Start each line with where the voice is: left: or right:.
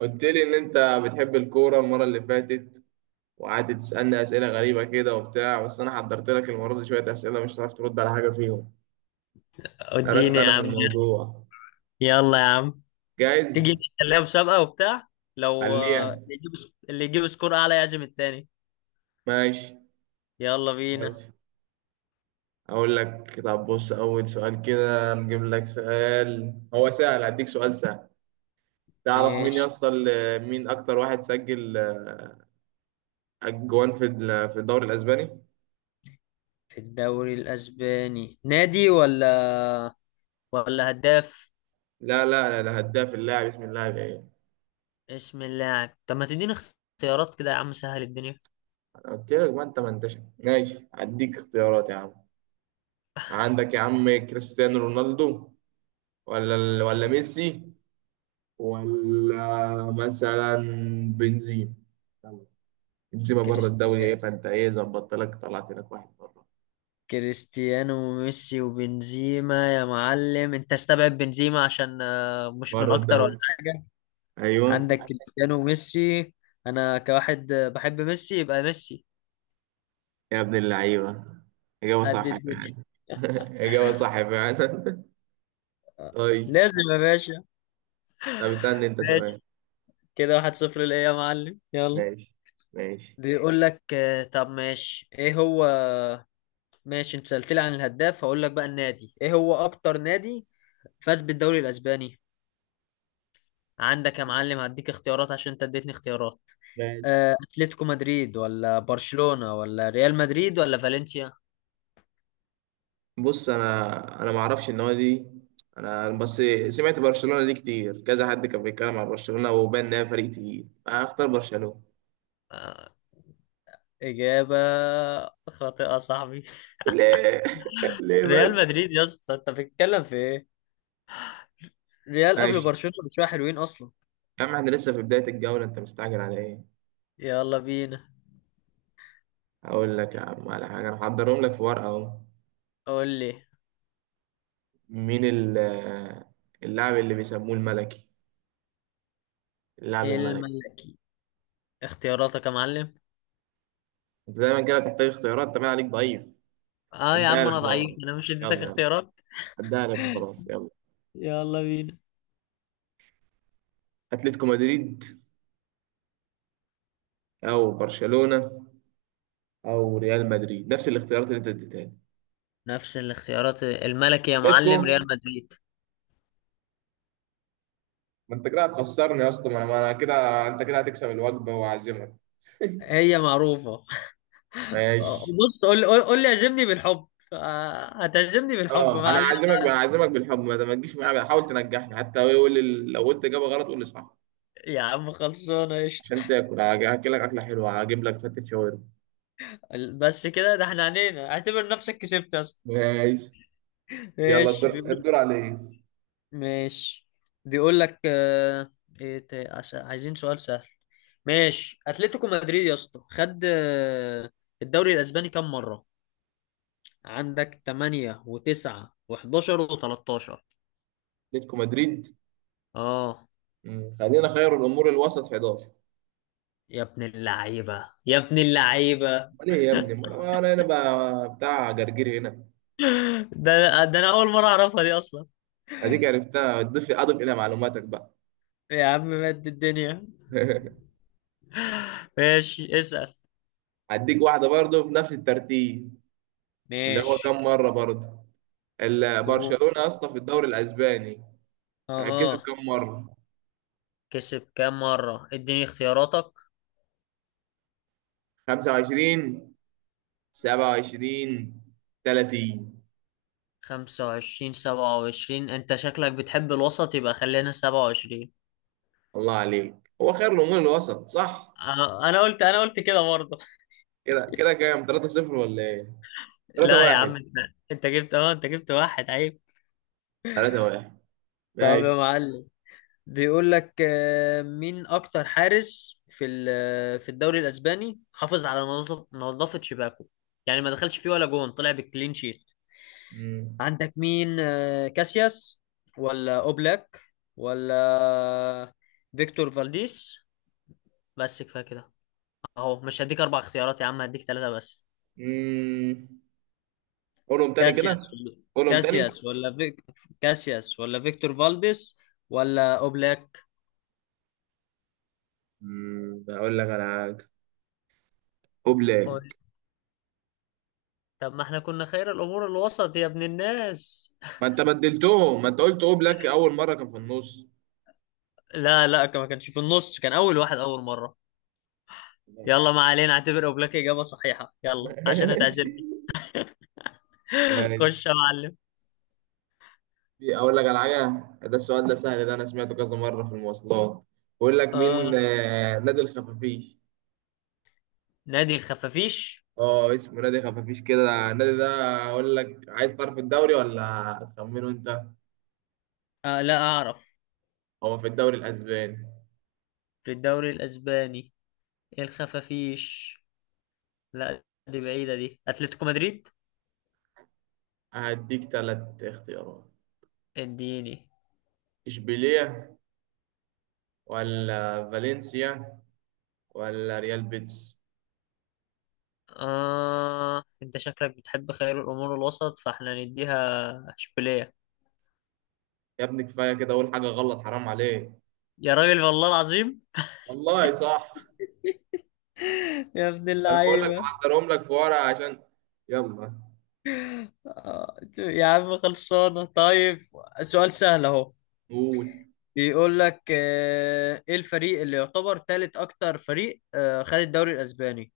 right: قلت لي ان انت بتحب الكوره المره اللي فاتت، وقعدت تسالني اسئله غريبه كده وبتاع. بس انا حضرت لك المره دي شويه اسئله مش هتعرف ترد على حاجه فيهم. درست
left: اديني يا
right: انا في
left: عم.
right: الموضوع.
left: يلا يا عم،
right: جاهز.
left: تيجي نخليها مسابقة وبتاع؟ لو
right: خليها.
left: اللي يجيب سكور اعلى يعزم التاني.
right: ماشي
left: يلا بينا.
right: ماشي. اقول لك، طب بص، اول سؤال كده نجيب لك سؤال هو سهل، هديك سؤال سهل. تعرف مين يا
left: ماشي.
right: اسطى مين اكتر واحد سجل اجوان في في الدوري الاسباني؟
left: في الدوري الاسباني، نادي ولا هداف؟
right: لا لا لا، ده هداف. اللاعب، اسم اللاعب ايه؟
left: اسم اللاعب؟ طب ما تديني اختيارات كده يا عم، سهل الدنيا.
right: انا قلت لك، ما انتش ماشي، هديك اختيارات يا عم. عندك يا عم كريستيانو رونالدو، ولا ولا ميسي، ولا مثلا بنزيما. يلا. بنزيما بره الدوري ايه،
left: كريستيانو.
right: فانت ايه ظبطت لك، طلعت لك واحد بره.
left: كريستيانو وميسي وبنزيما يا معلم. انت استبعد بنزيما عشان مش من
right: بره
left: اكتر ولا
right: الدوري،
left: حاجة.
right: ايوه.
left: عندك كريستيانو وميسي. انا كواحد بحب ميسي، يبقى ميسي.
right: يا ابن اللعيبه، اجابه
left: قد
right: صح
left: الدنيا.
right: فعلا. اجابه صح فعلا.
left: آه،
right: طيب
left: لازم يا
right: هت-
left: باشا.
right: طب اسالني انت سؤال.
left: ماشي، كده 1-0 ليا يا معلم. يلا.
right: ماشي ماشي
left: بيقول لك طب ماشي، ايه هو. ماشي، انت سألت لي عن الهداف، هقول لك بقى النادي، ايه هو اكتر نادي فاز بالدوري الاسباني. عندك يا معلم، هديك اختيارات عشان انت اديتني اختيارات.
right: ماشي.
left: اتلتيكو مدريد ولا برشلونة ولا ريال مدريد ولا فالنسيا؟
right: بص، انا ما اعرفش النوادي دي. انا بس سمعت برشلونه دي كتير، كذا حد كان بيتكلم عن برشلونه وبان انها فريق تقيل، هختار برشلونه.
left: آه، اجابة خاطئة صعبة.
right: ليه؟ ليه
left: ريال
right: بس؟
left: مدريد يا اسطى، انت بتتكلم في ايه؟ ريال قبل
right: ماشي.
left: برشلونة بشوية حلوين اصلا.
right: يا عم احنا لسه في بدايه الجوله، انت مستعجل على ايه؟
left: يلا بينا.
right: هقول لك يا عم على حاجه، انا هحضرهم لك في ورقه اهو.
left: قول لي.
right: مين اللاعب اللي بيسموه الملكي؟ اللاعب
left: ايه
right: الملكي.
left: الملكي؟ اختياراتك يا معلم.
right: انت دايما كده بتحتاج اختيارات، انت باين عليك ضعيف.
left: اه يا
right: هديها
left: عم
right: لك
left: انا ضعيف،
right: بقى،
left: انا مش اديتك
right: يلا يلا،
left: اختيارات؟
right: هديها لك وخلاص، يلا.
left: يلا بينا.
right: اتلتيكو مدريد، او برشلونه، او ريال مدريد، نفس الاختيارات اللي انت اديتها لي.
left: نفس الاختيارات، الملكي يا
right: اتلتيكو.
left: معلم ريال مدريد.
right: ما انت كده هتخسرني يا اسطى، ما أنا كده، انت كده هتكسب الوجبه وعازمك.
left: هي معروفة.
right: ماشي.
left: بص، قول لي اعجبني بالحب. هتعجبني بالحب،
right: اه
left: ما
right: انا
left: علينا.
right: عازمك بقى، عازمك بالحب. ما تجيش معايا بقى، حاول تنجحني حتى. هو لو قلت اجابه غلط قول لي صح
left: يا عم خلصانة قشطة.
right: عشان تاكل. هاكلك اكله حلوه، هجيب لك فتة شاورما.
left: بس كده، ده احنا عنينا. اعتبر نفسك كسبت يا اسطى.
right: ماشي. يلا،
left: ايش
right: الدور
left: بيقول؟
right: الدور عليك.
left: ماشي، بيقول لك ايه عايزين سؤال سهل. ماشي، اتلتيكو مدريد يا اسطى خد. الدوري الاسباني كام مره؟ عندك 8 و9 و11 و13.
right: اتلتيكو مدريد.
left: اه.
right: مم. خلينا خير الامور الوسط، 11.
left: يا ابن اللعيبه، يا ابن اللعيبه.
right: امال ايه يا ابني، ما انا أنا بقى بتاع جرجير هنا.
left: ده انا اول مره اعرفها دي اصلا.
right: اديك عرفتها، اضيف الى معلوماتك بقى.
left: يا عم مد الدنيا. ماشي اسال.
right: هديك واحدة برضه في نفس الترتيب. اللي هو
left: ماشي.
right: كم مرة برضه
left: اوه.
right: برشلونة يا اسطى في الدوري الأسباني كسب
left: اه.
right: كم مرة؟
left: كسب كام مره؟ اديني اختياراتك.
right: 25، 27، 30.
left: 25، 27. أنت شكلك بتحب الوسط، يبقى خلينا 27.
right: الله عليك، هو خير الأمور الوسط صح؟
left: انا قلت كده برضه.
right: كده كده كام؟ 3-0 ولا إيه؟
left: لا يا
right: 3-1.
left: عم، أنت جبت واحد عيب.
right: 3-1.
left: طب يا
right: ماشي.
left: معلم، بيقول لك مين اكتر حارس في في الدوري الاسباني حافظ على نظافة شباكه؟ يعني ما دخلش فيه ولا جون، طلع بالكلين شيت.
right: مم.
left: عندك مين؟ كاسياس ولا اوبلاك ولا فيكتور فالديس. بس كفاية كده، اهو مش هديك اربع اختيارات يا عم، هديك ثلاثة بس.
right: مم. قولهم تاني
left: كاسياس
right: كده،
left: ولا
right: قولهم تاني.
left: كاسياس ولا فيك... كاسياس ولا فيكتور فالديس ولا اوبلاك.
right: مم. أقول لك على حاجة،
left: قول.
right: أوبلاك.
left: طب ما احنا كنا خير الامور الوسط يا ابن الناس.
right: ما أنت بدلتهم، ما أنت قلت أوبلاك أول مرة كان في النص.
left: لا لا، ما كانش في النص، كان اول واحد، اول مرة. يلا ما علينا، اعتبر اوبلاك اجابة صحيحة يلا عشان
right: ماشي
left: هتعزمني.
right: ماشي.
left: خش يا معلم.
right: في اقول لك على حاجه، ده السؤال ده سهل، ده انا سمعته كذا مره في المواصلات. بقول لك مين
left: اه.
right: نادي الخفافيش؟
left: نادي الخفافيش.
right: اه اسمه نادي خفافيش كده النادي ده. اقول لك، عايز تعرف الدوري ولا هتخمنه انت؟
left: آه لا اعرف.
right: هو في الدوري الاسباني.
left: في الدوري الاسباني؟ إيه الخفافيش؟ لا دي بعيدة، دي اتلتيكو مدريد.
right: هديك ثلاث اختيارات:
left: اديني.
right: اشبيليه، ولا فالنسيا، ولا ريال بيتس.
left: أنت شكلك بتحب خير الأمور الوسط، فإحنا نديها إشبيلية.
right: يا ابني كفايه كده اقول حاجه غلط، حرام عليك.
left: يا راجل والله العظيم.
right: والله صح.
left: يا ابن
right: انا بقول لك
left: اللعيبة.
right: محضرهم لك في ورقه عشان. يلا،
left: يا عم خلصانة طيب. سؤال سهل اهو.
right: قول.
left: بيقول لك ايه الفريق اللي يعتبر ثالث اكتر فريق؟ خد الدوري الاسباني.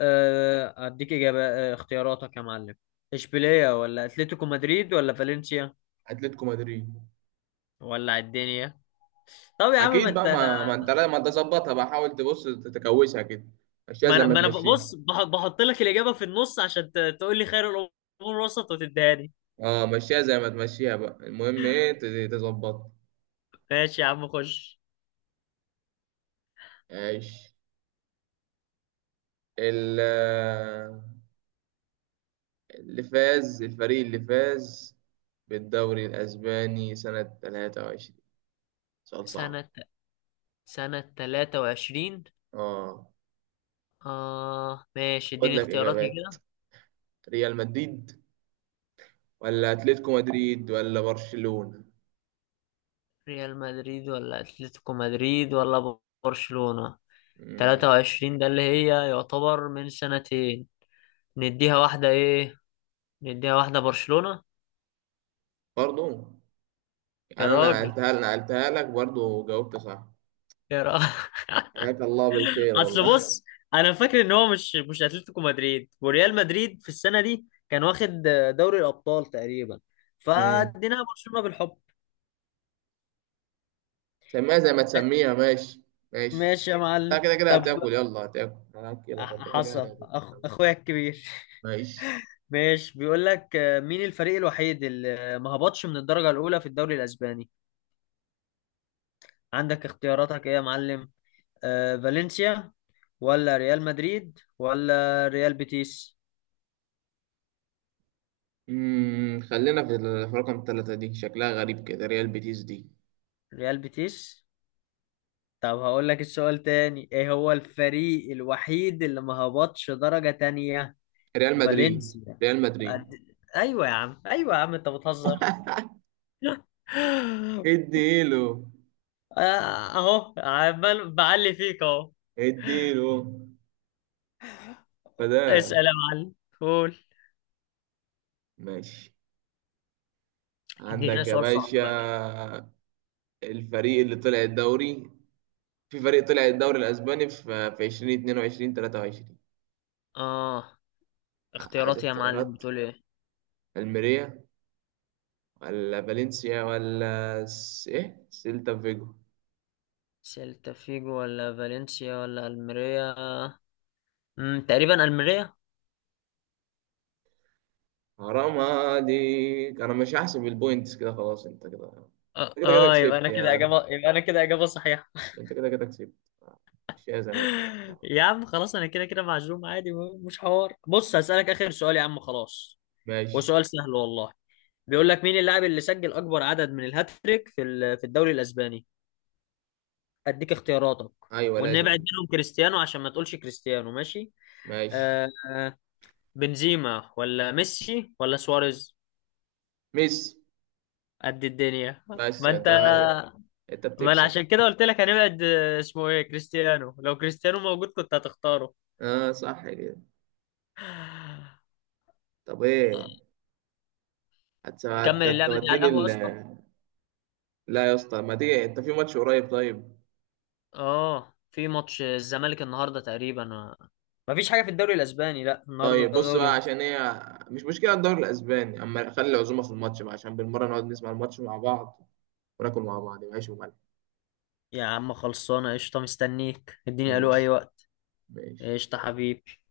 left: اديك اجابة. اختياراتك يا معلم. اشبيلية ولا اتلتيكو مدريد ولا فالنسيا
right: اتلتيكو مدريد.
left: ولا الدنيا؟ طب يا عم، ما
right: اكيد
left: انت،
right: بقى، ما انت ما انت ظبطها بقى، حاول تبص تتكوشها كده، مشيها
left: ما
right: زي
left: انا
right: ما
left: ما انا
right: تمشيها.
left: بص بحط لك الاجابه في النص عشان تقول لي خير الامور وسط وتدهاني.
right: اه مشيها زي ما تمشيها بقى، المهم ايه تظبطها.
left: ماشي يا عم خش.
right: عيش. ال- اللي فاز، الفريق اللي فاز بالدوري الاسباني سنة 23. سؤال صعب.
left: سنة سنة 23.
right: اه.
left: آه ماشي،
right: خد
left: اديني
right: لك
left: اختياراتي
right: اجابات:
left: كده.
right: ريال مدريد، ولا اتلتيكو مدريد، ولا برشلونة.
left: ريال مدريد ولا أتلتيكو مدريد ولا برشلونة؟
right: مم.
left: 23 ده اللي هي يعتبر من سنتين. نديها واحدة ايه. نديها واحدة برشلونة.
right: برضو؟
left: يا
right: يعني انا
left: راجل.
right: نقلتها لك برضو وجاوبت صح.
left: يا راجل.
right: حياك الله بالخير
left: اصل
right: والله.
left: بص، انا فاكر ان هو مش اتلتيكو مدريد وريال مدريد في السنه دي كان واخد دوري الابطال تقريبا،
right: امم،
left: فاديناها برشلونه بالحب.
right: سميها زي ما تسميها، ماشي ماشي.
left: ماشي يا
right: انت
left: معلم
right: كده كده
left: طب.
right: هتاكل، يلا هتاكل، انا هاكلك، انت كده كده
left: حصل
right: هتاكل.
left: اخويا الكبير.
right: ماشي.
left: ماشي، بيقول لك مين الفريق الوحيد اللي ما هبطش من الدرجه الاولى في الدوري الاسباني؟ عندك اختياراتك ايه يا معلم؟ فالنسيا ولا ريال مدريد ولا ريال بيتيس؟
right: امم، خلينا في في رقم ثلاثة، دي شكلها غريب كده، ريال بيتيس دي.
left: ريال بيتيس؟ طب هقول لك السؤال تاني، ايه هو الفريق الوحيد اللي ما هبطش درجة تانية؟
right: ريال مدريد.
left: فالنسيا.
right: ريال مدريد.
left: أد- ايوه يا عم، ايوه يا عم انت بتهزر.
right: اديله،
left: آه، اهو عمال بعلي فيك اهو.
right: اديله، فده.
left: اسأل يا معلم. قول.
right: ماشي.
left: ادينا
right: عندك يا
left: سؤال صعب
right: باشا.
left: بقى كده.
right: الفريق اللي طلع الدوري، في فريق طلع الدوري الاسباني في في 2022 23.
left: اه.
right: عايز
left: اختياراتي يا معلم
right: اختيارات.
left: بتقول ايه؟
right: الميريا، ولا فالنسيا، ايه سيلتا فيجو.
left: سيلتا فيجو ولا فالنسيا ولا الميريا؟ تقريبا الميريا.
right: حرام عليك، انا مش هحسب البوينتس كده، خلاص انت كده.
left: اه.
right: انت كده كده كسبت يعني،
left: يبقى انا كده اجابة صحيحة.
right: انت كده كده كسبت، مش زي ما تقول.
left: يا عم خلاص، انا كده كده معزوم عادي، مش حوار. بص هسألك اخر سؤال يا عم خلاص.
right: ماشي.
left: وسؤال سهل والله. بيقول لك مين اللاعب اللي سجل اكبر عدد من الهاتريك في في الدوري الاسباني؟ اديك اختياراتك،
right: ايوه
left: ونبعد
right: لازم.
left: منهم كريستيانو عشان ما تقولش كريستيانو، ماشي.
right: ماشي.
left: آه آه، بنزيما ولا ميسي ولا سواريز.
right: ميسي.
left: قد الدنيا.
right: بس
left: ما
right: انت،
left: انت،
right: انت
left: ما انا
right: بتكسب.
left: عشان كده قلت لك هنبعد اسمه ايه، كريستيانو، لو كريستيانو موجود كنت هتختاره.
right: اه صح كده.
left: آه،
right: طب ايه،
left: نكمل اللعبة دي على
right: هتوديني
left: القهوة
right: ال...
left: اصلا.
right: لا يا اسطى، ما تيجي انت في ماتش قريب، طيب؟
left: اه في ماتش الزمالك النهارده تقريبا آه. مفيش حاجة في الدوري الأسباني، لا النهاردة
right: طيب
left: ده
right: بص
left: دوري
right: بقى،
left: مصر.
right: عشان هي مش مشكلة الدوري الأسباني، أما خلي العزومة في الماتش بقى، عشان بالمرة نقعد نسمع الماتش مع بعض وناكل مع بعض، وعيش وملح.
left: يا عم خلصانه قشطه، مستنيك، اديني الو اي
right: ماشي
left: وقت.
right: ماشي.
left: قشطه حبيبي.